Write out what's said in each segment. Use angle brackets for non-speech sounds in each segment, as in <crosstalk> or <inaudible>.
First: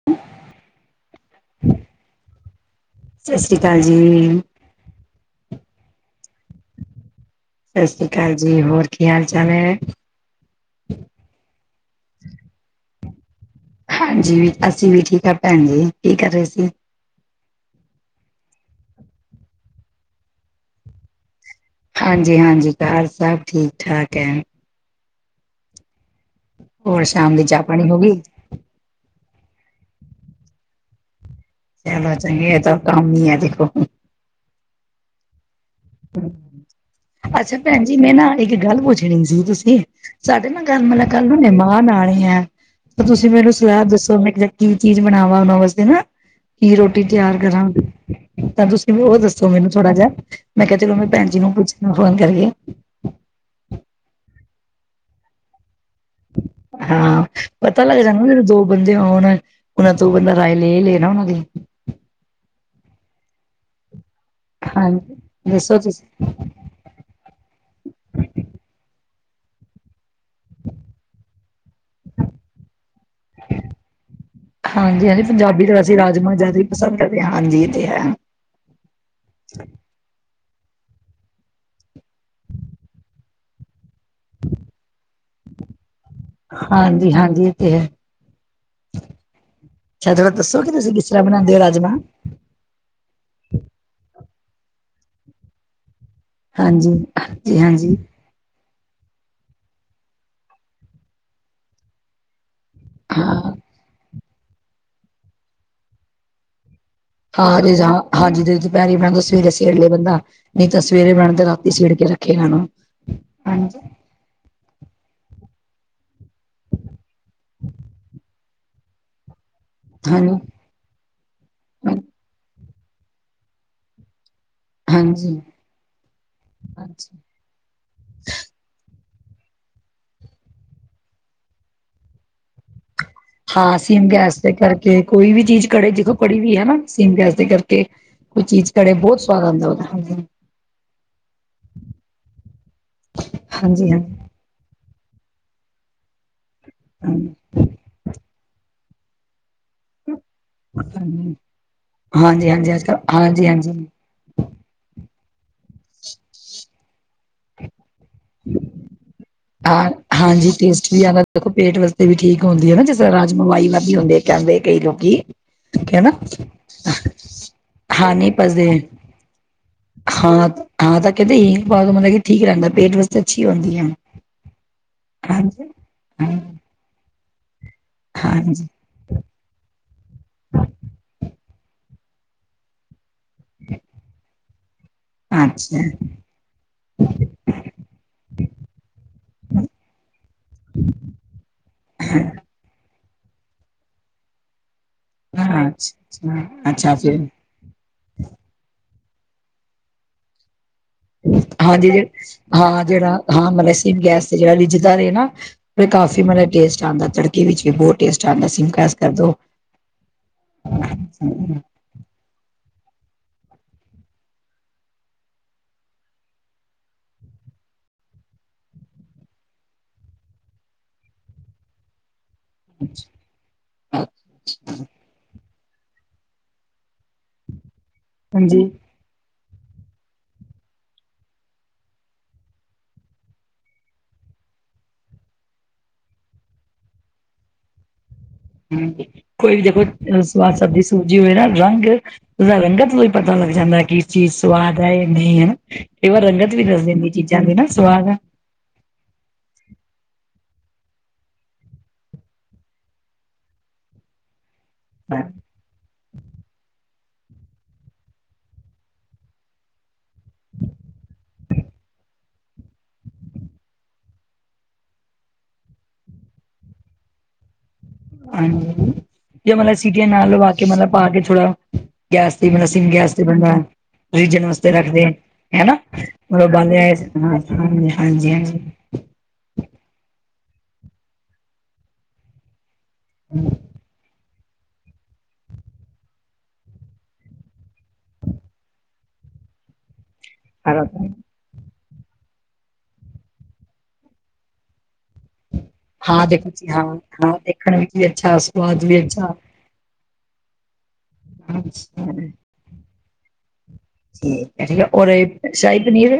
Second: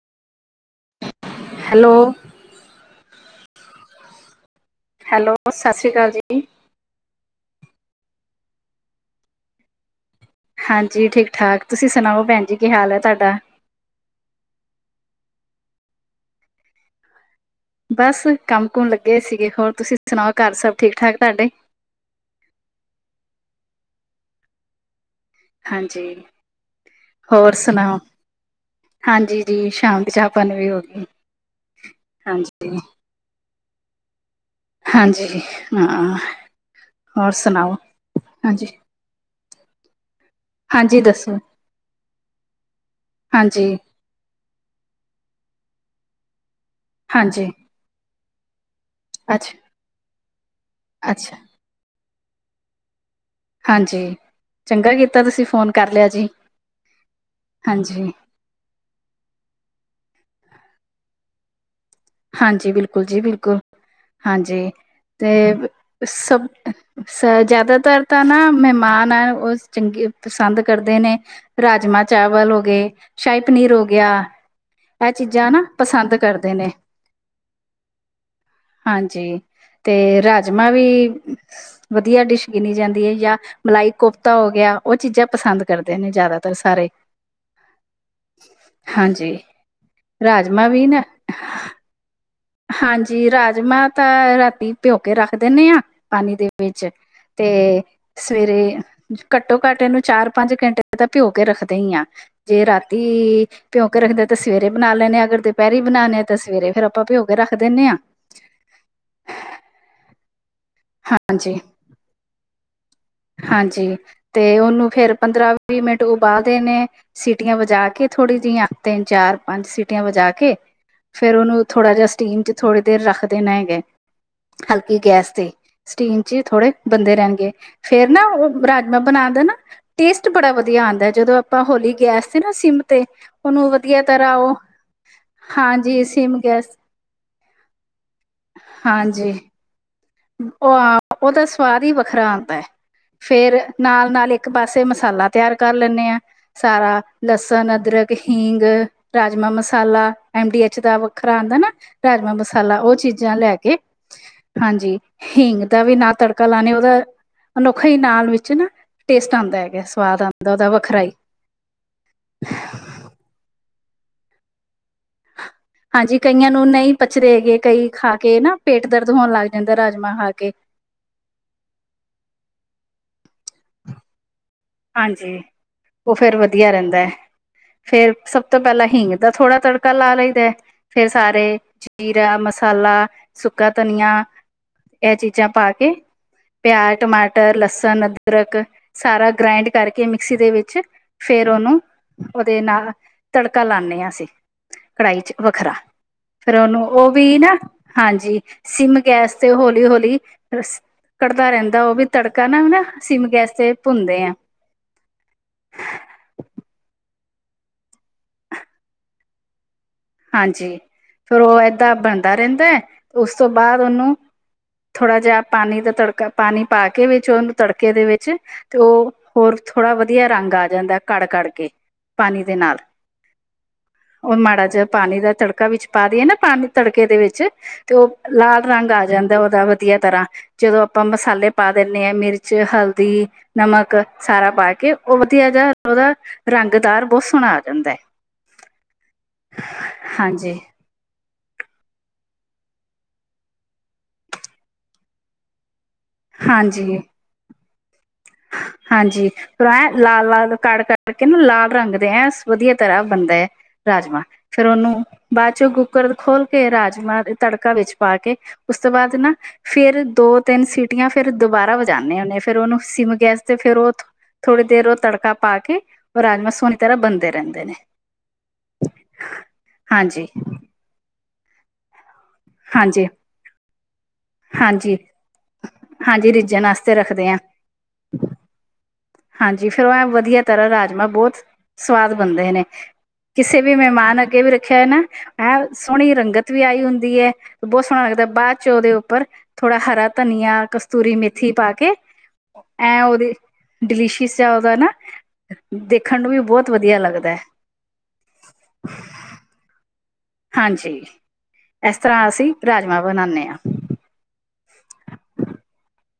<inaudible> <unintelligible> Hello, ਸਾਸਰੀਕਾਲ ਜੀ hello ਸਾਸਰੀਕਾਲ ਜੀ ਸਾਸਰੀਕਾਲ ਜੀ, ਹੋਰ ਕੀ ਹਾਲ ਚਾਲ ਹੈ? ਹਾਂਜੀ, ਠੀਕ- ਠਾਕ ਤੁਸੀਂ ਸੁਣਾਓ ਭੈਣ ਜੀ ਕੀ ਹਾਲ ਹੈ ਤੁਹਾਡਾ? ਹਾਂਜੀ, ਅਸੀਂ ਵੀ ਠੀਕ ਹਾਂ ਭੈਣ ਜੀ, ਕੀ ਕਰ ਰਹੇ ਸੀ ਬਸ ਕੰਮ- ਕੁਮ ਲੱਗੇ ਸੀਗੇ। ਹੋਰ ਤੁਸੀਂ ਸੁਣਾਓ ਘਰ ਸਭ ਠੀਕ- ਠਾਕ ਤੁਹਾਡੇ? ਹਾਂਜੀ ਹਾਂਜੀ ਘਰ ਸਭ ਠੀਕ ਠਾਕ ਹੈ। ਹਾਂਜੀ ਸ਼ਾਮ ਦੀ ਹੋਰ ਚਾਹ ਪਾਣੀ ਹੋ ਸੁਣਾਓ ਗਈ? ਹਾਂਜੀ ਜੀ ਸ਼ਾਮ ਚਾਹ ਪਾਣੀ ਵੀ ਹੋ ਗੀ ਚਲੋ ਚੰਗੇ ਹੈ ਤਾਂ ਕੰਮ ਹੀ ਹੈ ਦੇਖੋ। ਹਾਂਜੀ ਹਾਂ ਹੋਰ ਅੱਛਾ ਸੁਣਾਓ ਭੈਣ ਜੀ ਮੈਂ ਨਾ ਇੱਕ ਹਾਂਜੀ ਗੱਲ ਪੁੱਛਣੀ ਸੀ, ਤੁਸੀਂ ਸਾਡੇ ਨਾ ਕੱਲ ਹਾਂਜੀ ਮਤਲਬ ਕੱਲ ਦੱਸੋ ਮਹਿਮਾਨ ਆ ਰਹੇ ਹੈ ਤੁਸੀਂ ਮੈਨੂੰ ਹਾਂਜੀ ਸਲਾਹ ਦੱਸੋ ਮੈ ਕੀ ਵੇ ਕੀ ਚੀਜ਼ ਬਣਾਵਾ ਉਹਨਾਂ ਵਾਸਤੇ ਨਾ ਕੀ ਰੋਟੀ ਰੋਟੀ ਤਿਆਰ ਹਾਂਜੀ ਕਰਾਂ, ਤਾਂ ਤੁਸੀਂ ਵੀ ਉਹ ਦੱਸੋ ਅੱਛਾ ਮੈਨੂੰ ਥੋੜਾ ਜਿਹਾ, ਮੈਂ ਕਿਹਾ ਚਲੋ ਭੈਣ ਅੱਛਾ ਜੀ ਨੂੰ ਪੁੱਛ ਫੋਨ ਕਰਿਏ। ਹਾਂਜੀ। ਚੰਗਾ ਕੀਤਾ ਤੁਸੀਂ ਫੋਨ ਕਰ ਲਿਆ ਜੀ। ਹਾਂ। ਪਤਾ ਲੱਗ ਹਾਂਜੀ ਜਾਂਦਾ ਨਾ, ਦੋ ਬੰਦੇ ਹੋਣ, ਉਹਨਾਂ ਤੋਂ ਬੰਦਾ ਰਾਏ ਲੈ ਲਏ ਨਾ ਉਹਨਾਂ ਦੀ। ਹਾਂਜੀ। ਬਿਲਕੁਲ ਜੀ, ਬਿਲਕੁਲ। ਹਾਂਜੀ ਤੇ ਦੱਸੋ ਤੁਸੀਂ ਸਭ ਸ ਜ਼ਿਆਦਾਤਰ ਤਾਂ ਨਾ ਮਹਿਮਾਨ ਆ ਉਹ ਚੰਗੀ ਪਸੰਦ ਕਰਦੇ ਨੇ। ਰਾਜਮਾਂ ਚਾਵਲ ਹੋ ਗਏ, ਸ਼ਾਹੀ ਪਨੀਰ ਹੋ ਗਿਆ। ਹਾਂਜੀ ਇਹ ਹਾਂਜੀ ਚੀਜ਼ਾਂ ਨਾ ਪੰਜਾਬੀ ਤਾਂ ਵੈਸੇ ਪਸੰਦ ਰਾਜਮਾਂ ਕਰਦੇ ਜ਼ਿਆਦਾ ਹੀ ਨੇ। ਪਸੰਦ ਹਾਂਜੀ ਇਹ ਤੇ ਹੈ। ਹਾਂਜੀ। ਤੇ ਰਾਜਮਾਂ ਵੀ ਵਧੀਆ ਡਿਸ਼ ਗਿਨੀ ਜਾਂਦੀ ਏ ਜਾਂ ਮਲਾਈ ਕੋਫ ਤਾ ਹੋ ਗਿਆ। ਉਹ ਚੀਜ਼ਾਂ ਪਸੰਦ ਕਰਦੇ ਨੇ ਜ਼ਿਆਦਾ ਤਰ ਸਾ ਹਾਂਜੀ-ਹਾਂਜੀ, ਇਹ ਤੇ ਹੈ। ਹਾਂਜੀ, ਅੱਛਾ ਥੋੜਾ ਦੱਸੋ ਰਾਜਮਾਂ ਕਿ ਵੀ ਤੁਸੀਂ ਨਾ ਕਿਸ ਤਰ੍ਹਾਂ ਬਣਾਉਂਦੇ ਹੋ ਰਾਜਮਾਂ ਹਾਂਜੀ ਰਾਜਮਾਂ ਤਾਂ ਰਾਤੀ ਪਿਓਕੇ ਰੱਖ ਦਿੰਦੇ ਆ ਪਾਣੀ ਦੇ ਹਾਂਜੀ ਵਿੱਚ ਹਾਂਜੀ ਤੇ ਹਾਂਜੀ ਸਵੇਰੇ ਘੱਟੋ ਘੱਟ ਇਹਨੂੰ ਚਾਰ ਪੰਜ ਘੰਟੇ ਤਾਂ ਭਿਓ ਕੇ ਰੱਖਦੇ ਹੀ ਆ ਜੇ ਰਾਤ ਹਾਂ ਭਿਉਂਕੇ ਰੱਖਦੇ ਤੇ ਸਵੇਰੇ ਬਣਾ ਲੈਣੇੇ ਅਗਰ ਦੁਪਹਿਰੀ ਬਣਾਣੇ ਆ ਤਾਂ ਸਵੇਰੇ ਫੇਰ ਆਪਾ ਭਿਉਂ ਕੇ ਰੱਖ ਹਾਂ ਦਿੰਨੇ ਹ ਆ ਹਾਂਜੀ ਜੇ ਦੁਪਹਿਰੇ ਬਣਾਣ ਸਵੇਰੇ ਸੇੜ ਲਿਆ ਬੰਦਾ ਨਹੀਂ ਤਾਂ ਸਵੇਰੇ ਬਣਦਾ ਹਾਂਜੀ ਰਾਤੀ ਸੇੜ ਕੇ ਰੱਖ <inaudible> ਹਾਂਜੀ ਤੇ ਉਹਨੂੰ ਫੇਰ ਪੰਦਰਾਂ ਵੀਹ ਮਿੰਟ ਉਬਾਲ ਦੇ ਨੇ ਸੀਟੀਆਂ ਵਜਾ ਕੇ ਥੋੜੀ ਜਿਹੀਆਂ ਤਿੰਨ ਚਾਰ ਪੰਜ ਸੀ ਸੀਟੀਆਂ ਵਜਾ ਹਾਂਜੀ ਕੇ ਫ਼ੇਰ ਉਹਨੂੰ ਥੋੜਾ ਜਿਹਾ ਸਟੀਮ ਚ ਥੋੜੀ ਦੇਰ ਰੱਖ ਦੇਣਾ ਹੈਗੇ ਹਲਕੀ ਗੈਸ ਹਾਂਜੀ ਤੇ ਸਟੀਮ ਚ ਥੋੜੇ ਹਾਂਜੀ ਬੰਦੇ ਰਹਿਣਗੇ ਫੇਰ ਨਾ ਉਹ ਰਾਜਮਾਂ ਬਣਾ ਦੇਣਾ ਟੇਸਟ ਬੜਾ ਵਧੀਆ ਆਉਂਦਾ ਹੈ ਜਦੋਂ ਆਪਾਂ ਹੋਲੀ ਗੈਸ ਤੇ ਨਾ ਸਿੰਮ ਤੇ ਉਹਨੂੰ ਹਾਂ ਵਧੀਆ ਸੀਮ ਤਰ੍ਹਾਂ ਗੈਸ ਦੇ ਉਹ ਕਰਕੇ ਕੋਈ ਵੀ ਚੀਜ਼ ਘੜੇ ਹਾਂਜੀ ਜਿੱਥੋਂ ਸਿਮ ਕੜੀ ਵੀ ਹੈ ਗੈਸ ਸੀਮ ਗੈਸ ਦੇ ਕਰਕੇ ਕੋਈ ਚੀਜ਼ ਘੜੇ ਬਹੁਤ ਹਾਂਜੀ ਸਵਾਦ ਆਉਂਦਾ ਉਹਦਾ ਹ ਉਹ ਉਹਦਾ ਸਵਾਦ ਹੀ ਵੱਖਰਾ ਆਉਂਦਾ ਹੈ ਫੇਰ ਹਾਂਜੀ ਨਾਲ ਨਾਲ ਇੱਕ ਇੱਕ ਪਾਸੇ ਮਸਾਲਾ ਤਿਆਰ ਕਰ ਲੈਂਦੇ ਆ ਸਾਰਾ ਹਾਂਜੀ ਲਸਣ, ਅਦਰਕ, ਹਿੰਗ ਰਾਜਮਾਂ ਮਸਾਲਾ ਐਮ ਡੀ ਐਚ ਦਾ ਵੱਖਰਾ ਆਉਂਦਾ ਨਾ ਰਾਜਮਾਂ ਹਾਂਜੀ ਹਾਂਜੀ ਮਸਾਲਾ ਅੱਜ ਉਹ ਕੱਲ ਚੀਜ਼ਾਂ ਹਾਂਜੀ ਲੈ ਹਾਂਜੀ ਕੇ ਹਾਂਜੀ ਹਿੰਗ ਦਾ ਵੀ ਨਾ ਤੜਕਾ ਲਾਣੇ ਉਹਦਾ ਅਨੋਖਾ ਹੀ ਨਾਲ ਵਿੱਚ ਨਾ <inaudible> ਹਾਂ ਸਵਾਦ ਹਾਂਜੀ ਆਉਂਦਾ ਉਹਦਾ ਟੇਸਟ ਵੱਖਰਾ ਵੀ ਹੀ ਆਦਾ ਦੇਖੋ ਪੇਟ ਵਾਸਤੇ ਵੀ ਠੀਕ ਹੁੰਦੀ ਹੈ ਨਾ ਰਾਜਮਾ ਵਾਈ ਵਾਧ ਹੁੰਦੇ ਆ ਕਹਿੰਦੇ ਕਈ ਲੋਕੀ ਹਨਾ ਹਾਂਜੀ ਕਈਆਂ ਨੂੰ ਨਹੀਂ ਪਚਦੇ ਹੈਗੇ ਕਈ ਹਾਂ ਖਾ ਨਹੀਂ ਕੇ ਨਾ ਪਚਦੇ ਪੇਟ ਦਰਦ ਹੋਣ ਲੱਗ ਜਾਂਦਾ ਰਾਜਮ ਖਾ ਹਾਂ ਕੇ ਹਾਂ ਤਾਂ ਕਹਿੰਦੇ ਹਿੰਗ ਪਾਗ ਮਤਲਬ ਠੀਕ ਰਹਿਣਦਾ ਪੇਟ ਵਾਸਤੇ ਅੱਛੀ ਹੁੰਦੀ ਆ ਹਾਂਜੀ ਉਹ ਫੇਰ ਵਧੀਆ ਰਹਿੰਦਾ ਹੈ ਫੇਰ ਸਭ ਤੋਂ ਹਾਂਜੀ ਹਾਂਜੀ ਪਹਿਲਾਂ ਹਿੰਗ ਦਾ ਥੋੜਾ ਤੜਕਾ ਲਾ ਲਈਦਾ ਫੇਰ ਸਾਰੇ ਜੀਰਾ, ਮਸਾਲਾ, ਸੁੱਕਾ ਧਨੀਆ ਇਹ ਚੀਜ਼ਾਂ ਪਾ ਅੱਛਾ ਕੇ ਪਿਆਜ, ਟਮਾਟਰ, ਲਸਣ, ਅਦਰਕ ਸਾਰਾ ਗ੍ਰਾਇੰਡ ਕਰਕੇ ਮਿਕਸੀ ਦੇ ਵਿੱਚ ਫੇਰ ਉਹਨੂੰ ਹਾਂ ਉਹਦੇ ਨਾਲ ਤੜਕਾ ਲਾਉਦੇ ਹਾਂ ਅਸੀ ਕੜਾਹੀ ਚ ਅੱਛਾ ਵੱਖਰਾ ਫੇਰ ਅੱਛਾ ਉਹਨੂੰ ਅੱਛਾ ਉਹ ਫਿਰ ਵੀ ਨਾ ਹਾਂਜੀ ਸਿੰਮ ਗੈਸ ਤੇ ਹੌਲੀ ਹੌਲੀ ਕੜਦਾ ਰਹਿੰਦਾ ਹਾਂਜੀ ਉਹ ਵੀ ਤੜਕਾ ਨਾ ਨਾ ਹਾਂ ਜਿਹੜਾ ਸਿਮ ਗੈਸ ਹਾਂ ਤੇ ਮਲਸੀਅਮ ਭੁੰਨਦੇ ਗੈਸ ਆ ਤੇ ਜਿਹੜਾ ਲ ਦਾ ਰਹੇਗਾ ਨਾ ਕਾਫੀ ਮਤਲਬ ਟੇਸਟ ਆਉਂਦਾ ਤੜਕੇ ਵਿੱਚ ਵੀ ਬਹੁਤ ਟੇਸਟ ਆਉਂਦਾ ਮੈਸ ਕਰਦੋ ਹਾਂਜੀ ਫਿਰ ਉਹ ਏਦਾਂ ਬਣਦਾ ਰਹਿੰਦਾ ਹੈ ਉਸ ਤੋਂ ਬਾਅਦ ਉਹਨੂੰ ਥੋੜ੍ਹਾ ਜਿਹਾ ਪਾਣੀ ਦਾ ਤੜਕਾ ਪਾਣੀ ਪਾ ਕੇ ਵਿੱਚ ਉਹਨੂੰ ਤੜਕੇ ਦੇ ਵਿੱਚ ਤੇ ਉਹ ਹੋਰ ਥੋੜ੍ਹਾ ਵਧੀਆ ਰੰਗ ਆ ਜਾਂਦਾ ਕੜ ਕੜ ਕੇ ਪਾਣੀ ਦੇ ਨਾਲ ਉਹ ਮਾੜਾ ਜਿਆ ਪਾਣੀ ਦਾ ਤੜਕਾ ਵਿੱਚ ਪਾ ਦੀਏ ਨਾ ਪਾਣੀ ਤੜਕੇ ਦੇ ਵਿੱਚ ਤੇ ਉਹ ਹਾਂਜੀ। ਲਾਲ ਰੰਗ ਆ ਜਾਂਦਾ ਉਹਦਾ ਵ ਵਧੀਆ ਤਰ੍ਹਾਂ ਜਦੋਂ ਆਪਾਂ ਮਸਾਲੇ ਪਾ ਦਿੰਦੇ ਹਾਂ ਮਿਰਚ, ਹਲਦੀ ਨਮਕ ਸਾਰਾ ਪਾ ਕੇ ਉਹ ਵਧੀਆ ਜਿਹਾ ਉਹਦਾ ਰੰਗਦਾਰ ਬਹੁਤ ਸੋਹਣਾ ਆ ਜਾਂਦਾ ਹੈ। ਹਮ ਕੋਈ ਵੀ ਦੇਖੋ ਸਵਾਦ ਹਾਂਜੀ ਸਬਜੀ ਸੂਜੀ ਹੋਏ ਨਾ ਰੰਗ ਉਹਦਾ ਰੰਗਤ ਹੀ ਪਤਾ ਲੱਗ ਜਾਂਦਾ ਕਿ ਇਸ ਚੀਜ਼ ਸਵਾਦ ਹੈ ਨਹੀਂ ਹਨਾ ਕਈ ਵਾਰ ਰੰਗਤ ਵੀ ਦੱਸ ਹਾਂਜੀ ਦਿੰਦੀ ਚੀਜ਼ਾਂ ਦੇ ਨਾ ਸਵਾਦ ਆ। ਹਾਂਜੀ। ਲਾਲ ਲਾਲ ਕੜ ਕੜ ਕੇ ਨਾ ਲਾਲ ਰੰਗਦੇ ਹੈ ਵਧੀਆ ਤਰ੍ਹਾਂ ਬਣਦਾ ਹੈ। ਰਾਜਮਾਂ ਫੇਰ ਉਹਨੂੰ ਹੈ। ਬਾਅਦ ਚੋਂ ਗੁ ਕੁੱਕਰ ਖੋਲ ਕੇ ਰਾਜਮਾਂ ਤੜਕਾ ਵਿੱਚ ਪਾ ਕੇ ਉਸ ਤੋਂ ਬਾਅਦ ਨਾ ਫੇਰ ਦੋ-ਤਿੰਨ ਸੀਟੀਆਂ ਫੇਰ ਦੁਬਾਰਾ ਵਜਾਂਦੇ ਹੁੰਦੇੇ, ਫਿਰ ਉਹਨੂੰ ਸਿਮ ਗੈਸ ਤੇ ਫੇਰ ਉਹ ਥੋੜ੍ਹੀ ਦੇਰ ਉਹ ਤੜਕਾ ਪਾ ਕੇ, ਉਹ ਰਾਜਮਾ ਸੋਹਣੀ ਤਰ੍ਹਾਂ ਬਣਦੇ ਰਹਿੰਦੇ ਨੇਂ ਹਾਂਜੀ ਜਾਂ ਮਤਲਬ ਸਿਟੀ ਦਾ ਹਾਂਜੀ ਨਾਲ ਲ ਵਕ ਮਤਲਬ ਪਾ ਕੇ ਥੋੜਾ ਗੈਸ ਤੇ ਸਿਮ ਹਾਂਜੀ ਗੈਸ ਤੇ ਬਣਿਆ। ਰਿਜਨ ਵਾਸਤੇ ਹਾਂਜੀ ਰੱਖਦੇ ਹਨਾਂ। ਹਾਂਜੀ ਬ ਰਿੱਝਣ ਆਸਤੇ <unintelligible> ਰੱਖਦੇ ਆ ਹਾਜੀ, ਹਾਜੀ। ਹਾਂਜੀ ਫੇਰ ਉਹ ਐ ਵਧੀਆ ਤਰ੍ਹਾਂ ਰਾਜਮਾਂ ਬਹੁਤ ਸਵਾਦ ਬਣਦੇ ਨੇਂ, ਕਿਸੇ ਵੀ ਮਹਿਮਾਨ ਅੱਗ ਅੱਗੇ ਵੀ ਰੱਖਿਆ ਹੈ ਨਾ ਹੈਂ ਸੋਹਣੀ ਰੰਗਤ ਵੀ ਆਈ ਹੁੰਦੀ ਹੈ ਬਹੁਤ ਸੋਹਣਾ ਲਗਦਾ ਬਾਅਦ ਚ ਉਹਦੇ ਉੱਪਰ ਥੋੜ੍ਹਾ ਹਰਾ ਧਨੀਆ, ਹਾਂਜੀ ਕਸਤੂਰੀ ਮੇਥੀ ਪਾ ਕੇ ਐ ਉਹਦੀ ਡਿਲੀਸ਼ੀਅਸ ਜਿਆ ਉਹਦਾ ਨਾਂ ਦੇਖਣ ਨੂੰ ਵੀ ਬਹੁਤ ਵਧੀਆ ਲੱਗਦਾ ਐ। ਰਗ ਵੀ ਅੱਛਾ ਸਵਾਦ ਵੀ ਅੱਛਾ। ਹਾਂਜੀ, ਇਸ ਅੱਛਾ ਤਰ੍ਹਾਂ ਅਸੀਂ ਰਾਜਮਾਂ ਬਣਾਣੇ ਆਂ। ਠੀਕ ਏ, ਔਰ ਸ਼ਾਹੀ ਪਨੀਰ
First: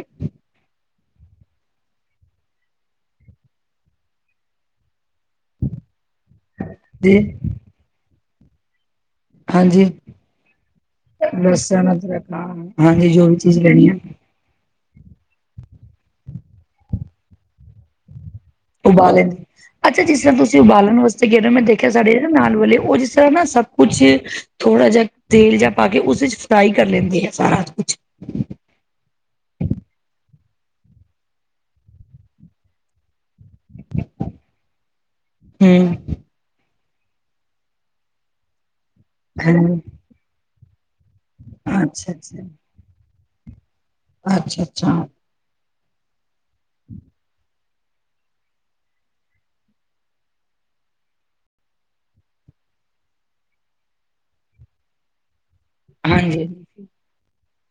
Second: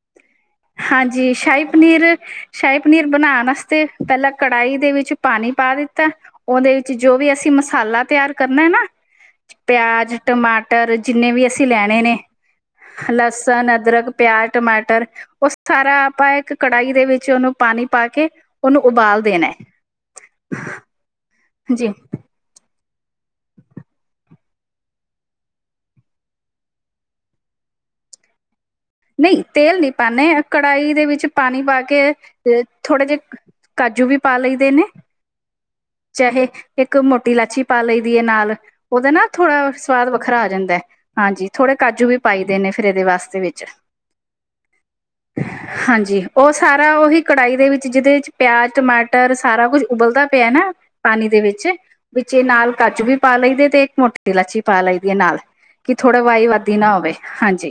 ਹਾਂਜੀ, ਸ਼ਾਹੀ ਪਨੀਰ, ਸ਼ਾਹੀ ਪਨੀਰ ਬਣਾਣ ਵਾਸਤੇ ਪਹਿਲਾਂ ਕੜਾਹੀ ਦੇ ਵਿੱਚ ਪਾਣੀ ਪਾ ਦਿੱਤਾ ਉਹਦੇ ਵਿੱਚ ਜੋ ਜੀ ਵੀ ਅਸੀਂ ਮਸਾਲਾ ਤਿਆਰ ਕਰਨਾ ਨਾਂ <unintelligible> ਪਿਆਜ, ਟਮਾਟਰ ਜਿੰਨੇ ਵੀ ਅਸੀਂ ਲਸਣ ਲੈਣੇ ਨੇਂ ਅਦਰਕ ਹਾਂ ਹਾਂਜੀ ਜੋ ਵੀ ਚੀਜ਼ ਲਸਣ, ਲੈਣੀ ਆ ਅਦਰਕ ਪਿਆਜ, ਟਮਾਟਰ ਉਹ ਸਾਰਾ ਆਪਾਂ ਇੱਕ ਕੜਾਹੀ ਦੇ ਵਿੱਚ ਉਹਨੂੰ ਪਾਣੀ ਪਾ ਕੇ ਉਹਨੂੰ ਉਬਾਲੇ ਉਬਾਲ ਨੇਂ। ਦੇਣਾ ਹੈ ਅੱਛਾ ਜਿਸ ਤਰ੍ਹਾਂ ਤੁਸੀਂ ਉਬਾਲਣ ਵਾਸਤੇ ਕਹਿ ਰਹੇ ਹੋ ਮੈਂ ਜੀ ਦੇਖਿਆ ਸਾਡੇ ਨਾਲ ਵਾਲੇ ਉਹ ਜਿਸ ਤਰ੍ਹਾਂ ਨਾ ਸਭ ਕੁਛ ਥੋੜਾ ਜਿਹਾ ਤੇਲ ਜਿਆ ਪਾ ਕੇ ਉਸਦੇ ਚ ਫਰਾਈ ਕਰ ਲੈਂਦੇ ਆ ਸਾਰਾ ਕੁਛ ਨਈਂ ਤੇਲ ਨਈਂ ਪਾਣਾ। ਕੜਾਹੀ ਦੇ ਵਿੱਚ ਪਾਣੀ ਪਾ ਕੇ ਅ ਥੋੜ੍ਹੇ ਜਿਹੇ ਕਾਜੂ ਵੀ ਪਾ ਲਈਦੇ ਨੇਂ ਹਂ ਚਾਹੇ ਇੱਕ ਮੋਟੀ ਲਾਚੀ ਪਾ ਲਈ ਦੀ ਐ ਨਾਲ ਉਹਦਾ ਨਾਂ ਥੋੜਾ ਹੂੰ ਸਵਾਦ ਵੱਖਰਾ ਆ ਜਾਂਦਾ, ਹਾਂਜੀ ਥੋੜੇ ਕਾਜੂ ਅੱਛਾ ਵੀ ਅੱਛਾ ਪਾਈ ਦੇਣੇ ਫਿਰ ਇਹਦੇ ਵਾਸਤੇ ਵਿੱਚ ਅੱਛਾ, ਅੱਛਾ। ਹਾਂਜੀ, ਉਹ ਸਾਰਾ ਉਹੀ ਕੜਾਹੀ ਦੇ ਵਿੱਚ ਜਿਹਦੇ ਵਿੱਚ ਪਿਆਜ਼, ਟਮਾਟਰ ਸਾਰਾ ਕੁਝ ਉਬਲਦਾ ਪਿਆ ਨਾਂ ਪਾਣੀ ਦੇ ਵਿੱਚ, ਵਿੱਚੇ ਨਾਲ ਕਾਜੂ ਵੀ ਪਾ ਲਈਦੇ ਤੇ ਇੱਕ ਮੋਟੀ ਇਲਾਚੀ ਪਾ ਲਈਦੀ ਐ ਨਾਲ ਕਿ ਥੋੜੇ ਹਾਂਜੀ ਵਾਹੀ ਵਾਦੀ ਨਾਂ ਹੋਵੇ, ਹਾਂਜੀ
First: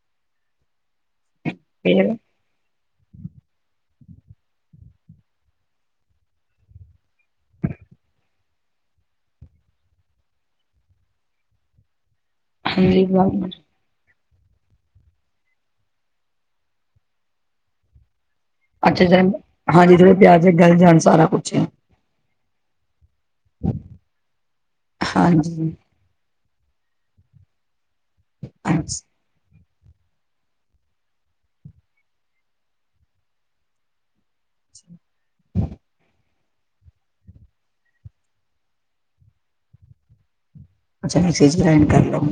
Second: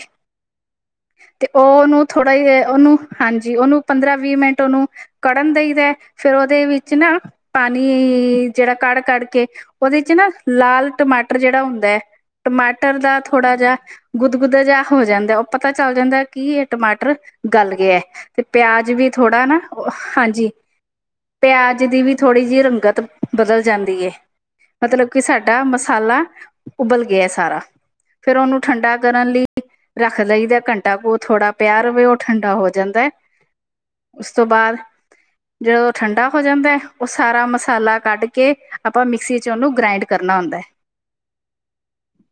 ਤੇ ਉਹਨੂੰ ਫੇਰ ਥੋੜੇ <unintelligible> ਉਹਨੂੰ ਹਾਂਜੀ, ਉਹਨੂੰ ਪੰਦਰਾਂ- ਵੀਹ ਮਿੰਟ ਉਹਨੂੰ ਕੜਨ ਦਈ ਦਾ ਫੇਰ ਉਹਦੇ ਵਿੱਚ ਨਾਂ <unintelligible> ਜਿਹੜਾ ਕੜ-ਕੱੜ ਕੇ ਉਹਦੇ ਚ ਨਾ ਲਾਲ ਟਮਾਟਰ ਜਿਹੜਾ ਹੁੰਦਾ ਟਮਾਟਰ ਹਾਂਜੀ ਦਾ ਥੋੜਾ ਜਿਹਾ ਗੁਦ, ਗੁਦਾ ਜਿਹਾ ਹੋ ਜਾਂਦਾ, ਉਹ ਪਤਾ ਚੱਲ ਜਾਂਦਾ ਕੀ ਇਹ ਟਮਾਟਰ ਗਲ ਗਿਆ। ਤੇ ਪਿਆਜ ਅੱਛਾ ਵੀ ਜ ਥੋੜ੍ਹਾ ਨਾਂ ਉਹ ਥੋੜੇ ਪਿਆਜ ਹਾਂਜੀ ਗਲ ਜਾਣ ਸਾਰਾ ਕੁਛ ਪਿਆਜ ਦੀ ਵੀ ਥੋੜ੍ਹੀ ਜਿਹੀ ਰੰਗਤ ਬਦਲ ਜਾਂਦੀ ਐ। ਮਤਲਬ ਕਿ ਸਾਡਾ ਹਾਂਜੀ ਮਸਾਲਾ ਉਬਲ ਗਿਆ ਸਾਰਾ ਫੇਰ ਉਹਨੂੰ ਠੰਡਾ ਕਰਨ ਲਈ ਰੱਖ ਲਈਦਾ ਘੰਟਾ ਕੁੂ ਥੋੜਾ ਪਿਆ ਰਵੇ ਉਹ ਠੰਡਾ ਹੋ ਜਾਂਦਾ। ਉਸ ਤੋਂ ਬਾਅਦ ਜਿਹੜਾ ਠੰਡਾ ਹੋ ਜਾਂਦਾ ਐ ਉਸ ਸਾਰਾ ਮਸਾਲਾ ਕੱਢ ਕੇ, ਆਪਾਂ ਮਿਕਸੀ ਚ ਉਹਨੂੰ ਗ੍ਰਾਇੰਡ ਕਰਨਾ ਹੁੰਦਾ। ਅੱਛਾ ਮਿਕਸੀ ਗਰਾਇੰਡ ਕਰ ਲੋ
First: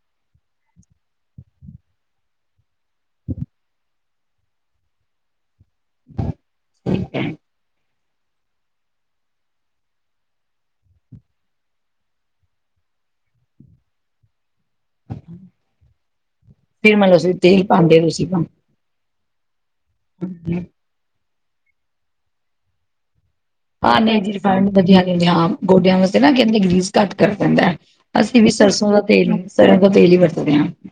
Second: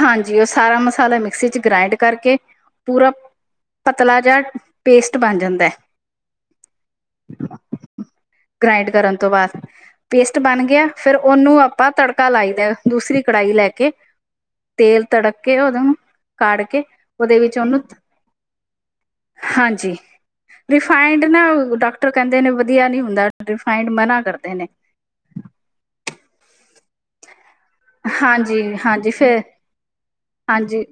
ਹਾਂਜੀ ਉਹ ਸਾਰਾ ਮਸਾਲਾ ਮਿਕਸੀ ਚ ਗ੍ਰਾਇੰਡ ਕਰਕੇ ਪੂਰਾ ਪਤ ਪਤਲਾ ਜਿਹਾ ਪੇਸਟ ਬਣ ਜਾਂਦਾ। <unintelligible> <unintelligible> ਗ੍ਰਾਇੰਡ ਕਰਨ ਤੋਂ ਬਾਅਦ ਪੇਸਟ ਬਣ ਗਿਆ, ਫਿਰ ਉਹਨੂੰ ਆਪਾਂ ਤੜਕਾ ਲਾਈ ਦਾ ਦੂਸਰੀ ਕੜਾਹੀ ਲੈ ਕੇ। ਤੇਲ ਤੜਕ ਕੇ ਉਹਦੋਂ ਕਾੜ ਕੇ ਫਿਰ ਮਤਲਬ ਤੁਸੀਂ ਉਹਦੇ ਵਿੱਚ ਤੇਲ ਉਹਨੂੰ ਪਾਉਂਦੇ ਹੋ ਤੁਸੀਂ ਹਾਂਜੀ। <unintelligible> ਰਿਫਾਇੰਡ ਨਾਂ ਡਾਕਟਰ ਕਹਿੰਦੇ ਨੇਂ ਵਧੀਆ ਨੀਂ ਹੁੰਦਾ ਰਿਫਾਇੰਡ ਹਾਂ ਨਈਂ ਮਨਾ ਜੀ, ਕਰਦੇ ਨੇ ਰਿਫਾਇੰਡ ਵਧੀਆ <unintelligible> ਹਾਂ ਗੋਡਿਆਂ ਵਾਸਤੇ ਨਾਂ ਕਹਿੰਦੇ ਗ੍ਰਰੀਸ ਘੱਟ ਕਰ ਦੈਂਦਾ ਐ, ਅਸੀਂ ਵੀ ਹਾਂਜੀ ਸਰਸੋਂ ਦਾ ਹਾਂਜੀ ਤੇਲ ਫਿਰ ਸਰੋਂ ਦਾ ਤੇਲ ਹੀ ਵਰਤਦੇਆਂ। ਹਾਂਜੀ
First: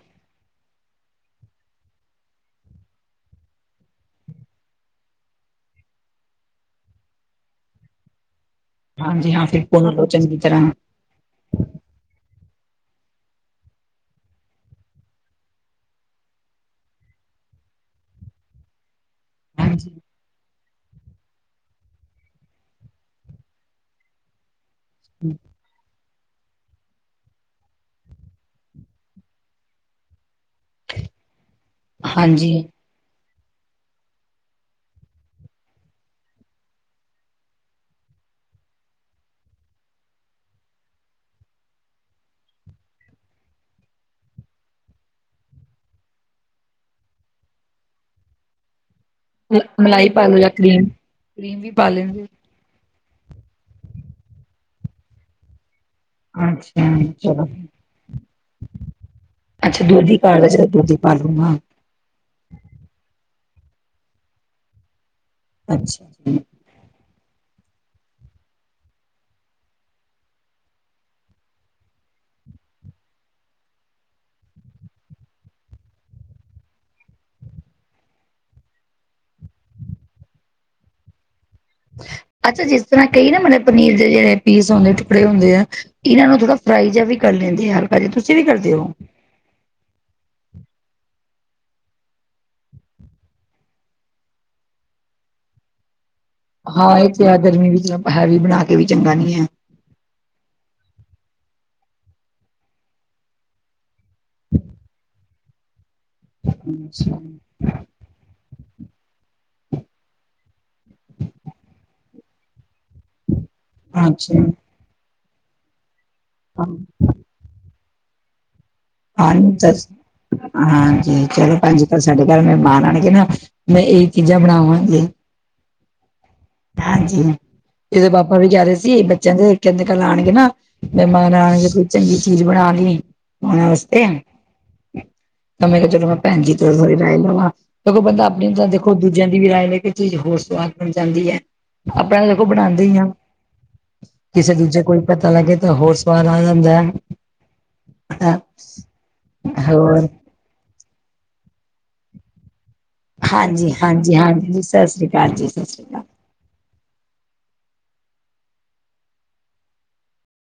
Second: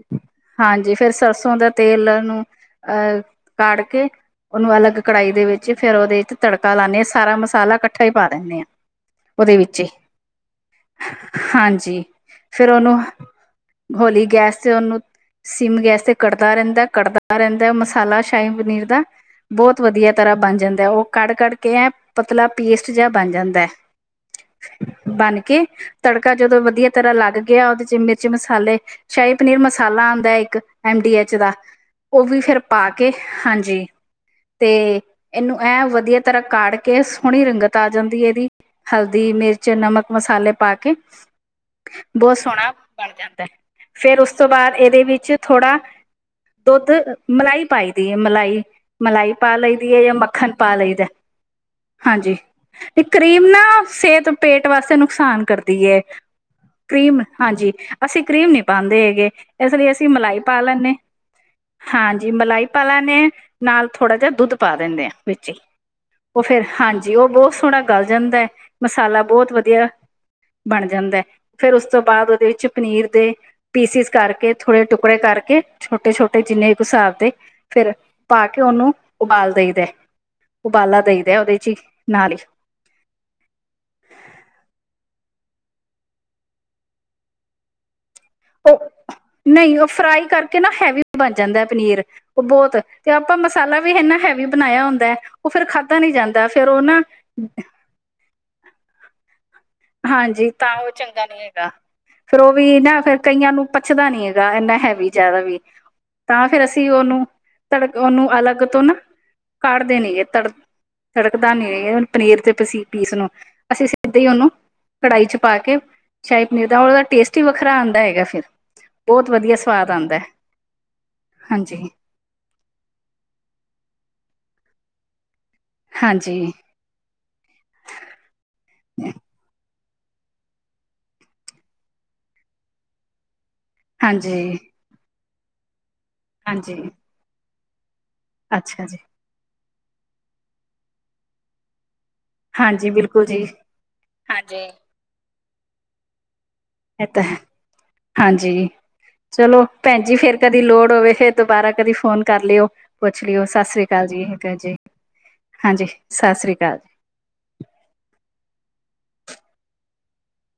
ਹਾਂਜੀ ਫੇਰ ਸਰਸੋਂ ਦਾ ਤੇਲ ਨੂੰ ਅਹ ਕਾੜ ਕੇ, ਉਹਨੂੰ ਅਲੱਗ ਕੜਾਹੀ ਦੇ ਵਿੱਚ ਫੇਰ ਉਹਦੇ ਵਿੱਚ ਤੜਕਾ ਲਾਂਦੇ ਹਾਂ ਸਾਰਾ ਮਸਾਲਾ ਇਕੱਠਾ ਹੀ ਪਾ ਦਿੰਦੇ ਹਾਂ। ਹਾਂਜੀ, ਹਾਂ ਉਹਦੇ ਫਿਰ ਵਿੱਚ ਪੁਨ ਹੀ ਲੋ ਚੰਗੀ ਤਰ੍ਹਾਂ, ਹਾਂਜੀ ਫੇਰ ਉਹਨੂੰ ਹੋਲੀ ਗੈਸ ਤੇ ਉਹਨੂੰ ਸਿਮ ਗੈਸ ਤੇ ਕੱੜਦਾ ਰਹਿੰਦਾ ਕੱੜਦਾ ਰਹਿੰਦਾ ਮਸਾਲਾ ਸ਼ਾਹੀ ਪਨੀਰ ਦਾ। ਬਹੁਤ ਵਧੀਆ ਹਾਂਜੀ ਤਰ੍ਹਾਂ ਬਣ ਜਾਂਦਾ, ਉਹ ਕੱੜ -ਕੱੜ ਕੇ ਐ ਪਤਲਾ ਪੈਸਟ ਜਿਹਾ ਬਣ ਜਾਂਦਾਂ ਬਨ ਕੇ ਤੜਕਾ ਜਦੋਂ ਵਧੀਆ, ਤਰ੍ਹਾਂ ਲੱਗ ਗਿਆ ਉਹਦੇ ਚ ਮਿਰਚ ਮਸਾਲੇ ਸ਼ਾਹੀ ਪਨੀਰ ਮਸਾਲਾ ਆਦਾ, ਇੱਕ ਐਮ ਡੀ ਐਚ ਦਾ ਉਹ ਵੀ ਹਾਂਜੀ ਫੇਰ ਪਾ ਕੇ, ਕੇ ਹਾਂਜੀ, ਤੇ ਇਹਨੂੰ ਐ ਵਧੀਆ ਤਰ੍ਹਾਂ ਕਾੜ ਕੇ ਸੋਹਣੀ ਰੰਗਤ ਆ ਜਾਂਦੀ ਇਹਦੀ, ਹਲਦੀ ਮਿਰਚ ਨਮਕ ਮਸਾਲੇ ਪਾ ਕੇ, ਬਹੁਤ ਸੋਹਣਾ ਬਣ ਜਾਂਦਾ ਹੈ, ਫੇਰ ਉਸ ਤੋਂ ਬਾਅਦ ਇਹਦੇ ਵਿੱਚ ਥੋੜ੍ਹਾ, ਦੁੱਧ ਮਲਾਈ ਪਾਈ ਦੀ ਹੈ ਮਲਾਈ, ਮਲਾਈ ਪਾ ਲਈ ਦੀ ਹੈ, ਮਲਾਈ ਜਾਂ ਲੋ ਮੱਖਣ ਪਾ ਕਰੀਮ ਲਈਦਾ ਕਰੀਮ ਵੀ ਪਾ ਲੈਂਦੇ ਹਾਂਜੀ। ਤੇ ਕਰੀਮ ਨਾ ਸਿਹਤ ਪੇਟ ਵਾਸਤੇ ਨੁਕਸਾਨ ਕਰਦੀ ਏ ਅੱਛਾ ਕਰੀਮ ਚਲੋ ਹਾਂਜੀ ਅਸੀਂ ਕਰੀਮ ਨੀ ਪਾਦੇ ਹੈਗੇ ਇਸ ਅੱਛਾ ਲਈ ਅਸੀਂ ਦੁੱਧ ਹੀ ਮਲਾਈ ਲੋ ਪਾ ਚਲੋ ਦੁੱਧ ਲੈਂਦੇ, ਹੀ ਪਾ ਲੂੰਗਾ ਹਾਂਜੀ ਮਲਾਈ ਪਾ ਲੈਂਦੇ ਹਾਂ ਨਾਲ ਥੋੜ੍ਹਾ ਜਿਹਾ ਦੁੱਧ ਪਾ ਦਿੰਦੇ ਆਾਂ ਵਿੱਚ ਹੀ, ਅੱਛਾ, ਉਹ ਫੇਿਰ ਹਾਂਜੀ ਉਹ ਬਹੁਤ ਸੋਹਣਾ ਗਲ ਜਾਂਦਾ ਹੈ, ਮਸਾਲਾ ਬਹੁਤ ਵਧੀਆ। ਬਣ ਜਾਂਦਾ ਹੈ, ਫੇਰ ਉਸ ਤੋਂ ਬਾਅਦ ਉਹਦੇ ਵਿੱਚ ਪਨੀਰ ਦੇ, ਪੀਸਿਸ ਕਰਕੇ ਥੋੜੇ ਟੁਕੜੇ ਕਰਕੇ ਛੋਟੇ ਛੋਟੇ ਜਿੰਨੇ ਕੁ ਹਿਸਾਬ ਦੇ, ਫੇਰ ਪਾ ਕੇ ਉਹਨੂੰ ਉਬਾਲ ਦੇਈ ਦ ਉਬਾਲਾ ਦੇਈ ਦ ਉਹਦੇ ਚ ਹੀ, ਨਾਲ ਹੀ ਅੱਛਾ ਜਿਸ ਤਰ੍ਹਾਂ ਕਈ ਨਾ ਮਤਲਬ ਪਨੀਰ ਦੇ ਜਿਹੜੇ ਪੀਸ ਹੁੰਦੇ ਟੁਕੜੇ ਹੁੰਦੇ ਆ। ਇਹਨਾਂ ਨੂੰ ਥੋੜਾ ਫਰਾਈ ਜਿਹਾ ਵੀ ਕਰ ਲੈਂਦੇ ਆ, ਹਲਕਾ ਜਿਹਾ ਤੁਸੀਂ ਵੀ ਕਰਦੇ ਉਹ ਹੋ। ਨਹੀਂ ਉਹ ਫਰਾਈ ਕਰਕੇ ਨਾ ਹੈਵੀ ਬਣ ਜਾਂਦਾ ਪਨੀਰ, ਉਹ ਬਹੁਤ ਤੇ ਆਪਾਂ ਮਸਾਲਾ ਵੀ ਇਨਾ ਹੈਵੀ ਬਣਾਇਆ ਹੁੰਦਾ। ਉਹ ਫੇਰ ਖਾਧਾ ਨੀ ਜਾਂਦਾ ਫੇਰ ਉਹ ਨਾ, ਹੈ ਵੀ ਬਣਾ ਕੇ ਵੀ ਚੰਗਾ ਨੀ ਹੈ। ਹਾਂਜੀ ਤਾਂ ਉਹ ਚੰਗਾ ਨੀ ਹੈਗਾ। ਫੇਰ ਉਹ ਵੀ ਨਾ ਫਿਰ ਕਈਆਂ ਨੂੰ ਪੱਚਦਾ ਨੀ ਹੈਗਾ ਇੰਨਾ ਹੈਵੀ, ਵੀ ਜ਼ਿਆਦਾ ਵੀ, ਤਾਂ ਫੇਰ ਅਸੀਂ ਉਹਨੂੰ ਅੱਛਾ ਤੜਕ ਉਹਨੂੰ ਅਲੱਗ ਤੋਂ ਨਾ ਕੱੜਦੇ ਨਹੀਂ ਤੜਕ ਤੜਕਦਾ ਨੀ ਹੁ ਪਨੀਰ ਤੇ ਪੀਸ ਪੀਸ ਨੂੰ, ਅਸੀਂ ਸਿੱਧੇ ਹੀ ਹਾਂਜੀ ਉਹਨੂੰ ਕੜਾਹੀ ਚ ਪਾ ਕੇ ਸ਼ਾਹੀ ਪਨੀਰ ਦਾ ਉਹਦਾ ਟੇਸਟ ਹੀ ਵੱਖਰਾ ਆਦਾ ਹੈਗਾ ਫਿਰ, ਬਹੁਤ ਵਧੀਆ ਸਵਾਦ ਆਂਦਾ ਹਾਂਜੀ-ਹਾਂਜੀ ਚਲੋ ਪੰਜ, ਹਾਂਜੀ ਸਾਡੇ ਘਰ ਮੈਂ ਮਹਿਮਾਨ ਆਣ ਗੇ ਨਾ ਮੈਂ ਇਹੀ ਚੀਜ਼ਾਂ ਬਣਾਵਾਂਗੇੇ। ਹਾਂਜੀ, ਹਾਂਜੀ ਇਹਦੇ ਪਾਪਾ ਵੀ ਕਹਿ ਰਹੇ ਸੀ, ਬੱਚਿਆਂ ਦੇ ਕਹਿੰਦੇ ਕੱਲ ਆਉਣਗੇ ਨਾ। <unintelligible> ਕੋਈ ਚੰਗੀ ਚੀਜ਼ ਬਣਾ ਲਈ ਉਹ ਵਾਸਤੇ, ਹਾਂਜੀ ਮੈਂ ਕਿਹਾ ਚਲੋ ਮੈਂ ਭੈਣ ਜੀ ਹਾਂਜੀ ਰਹਿ ਲਵਾਂ ਕੋਈ ਬੰਦਾ, ਤਾਂ ਅੱਛਾ ਦੇਖੋ ਜੀ ਦੂਜਿਆਂ ਦੀ ਵੀ ਰਾਏ ਲੈ ਕੇ ਚੀਜ਼ ਹੋਰ ਸਵਾਦ ਬਣ ਜਾਂਦੀ ਹੈ। ਆਪ ਵੀ ਦੇਖੋ ਬਣਾਦੇ ਹਾਂਜੀ ਈ ਹਾਂ ਬਿਲਕੁਲ ਜੀ ਕਿਸੇ ਹਾਂਜੀ ਦੂਜੇ ਕੋਈ। ਪਤਾ ਲੱਗੇ ਤਾਂ ਹੋਰ ਸਵਾਦ ਆ ਜਾਂਦਾ ਹੈ। ਇਹ ਤਾਂ ਹਾਂਜੀ ਚਲੋ ਭੈਣ ਹੋਰ ਜੀ ਫੇਰ ਕਦੀ ਲੋੜ ਹੋਵੇ ਫਿਰ ' ਦੁਬਾਰਾ ਕਦੀ ਫੋਨ ਕਰ ਲਿਓ ਪੁੱਛ ਲਿਓ ਸਤਿ ਹਾਂਜੀ ਸ੍ਰੀ ਅਕਾਲ ਹਾਂਜੀ ਜੀ ਹਾਂਜੀ ਜੀ ਸਤਿ ਸ੍ਰੀ ਅਕਾਲ ਜੀ ਸਤਿ ਸ੍ਰੀ ਹਾਂਜੀ ਅਕਾਲ ਸਤਿ ਸ੍ਰੀ ਅਕਾਲ ਜੀ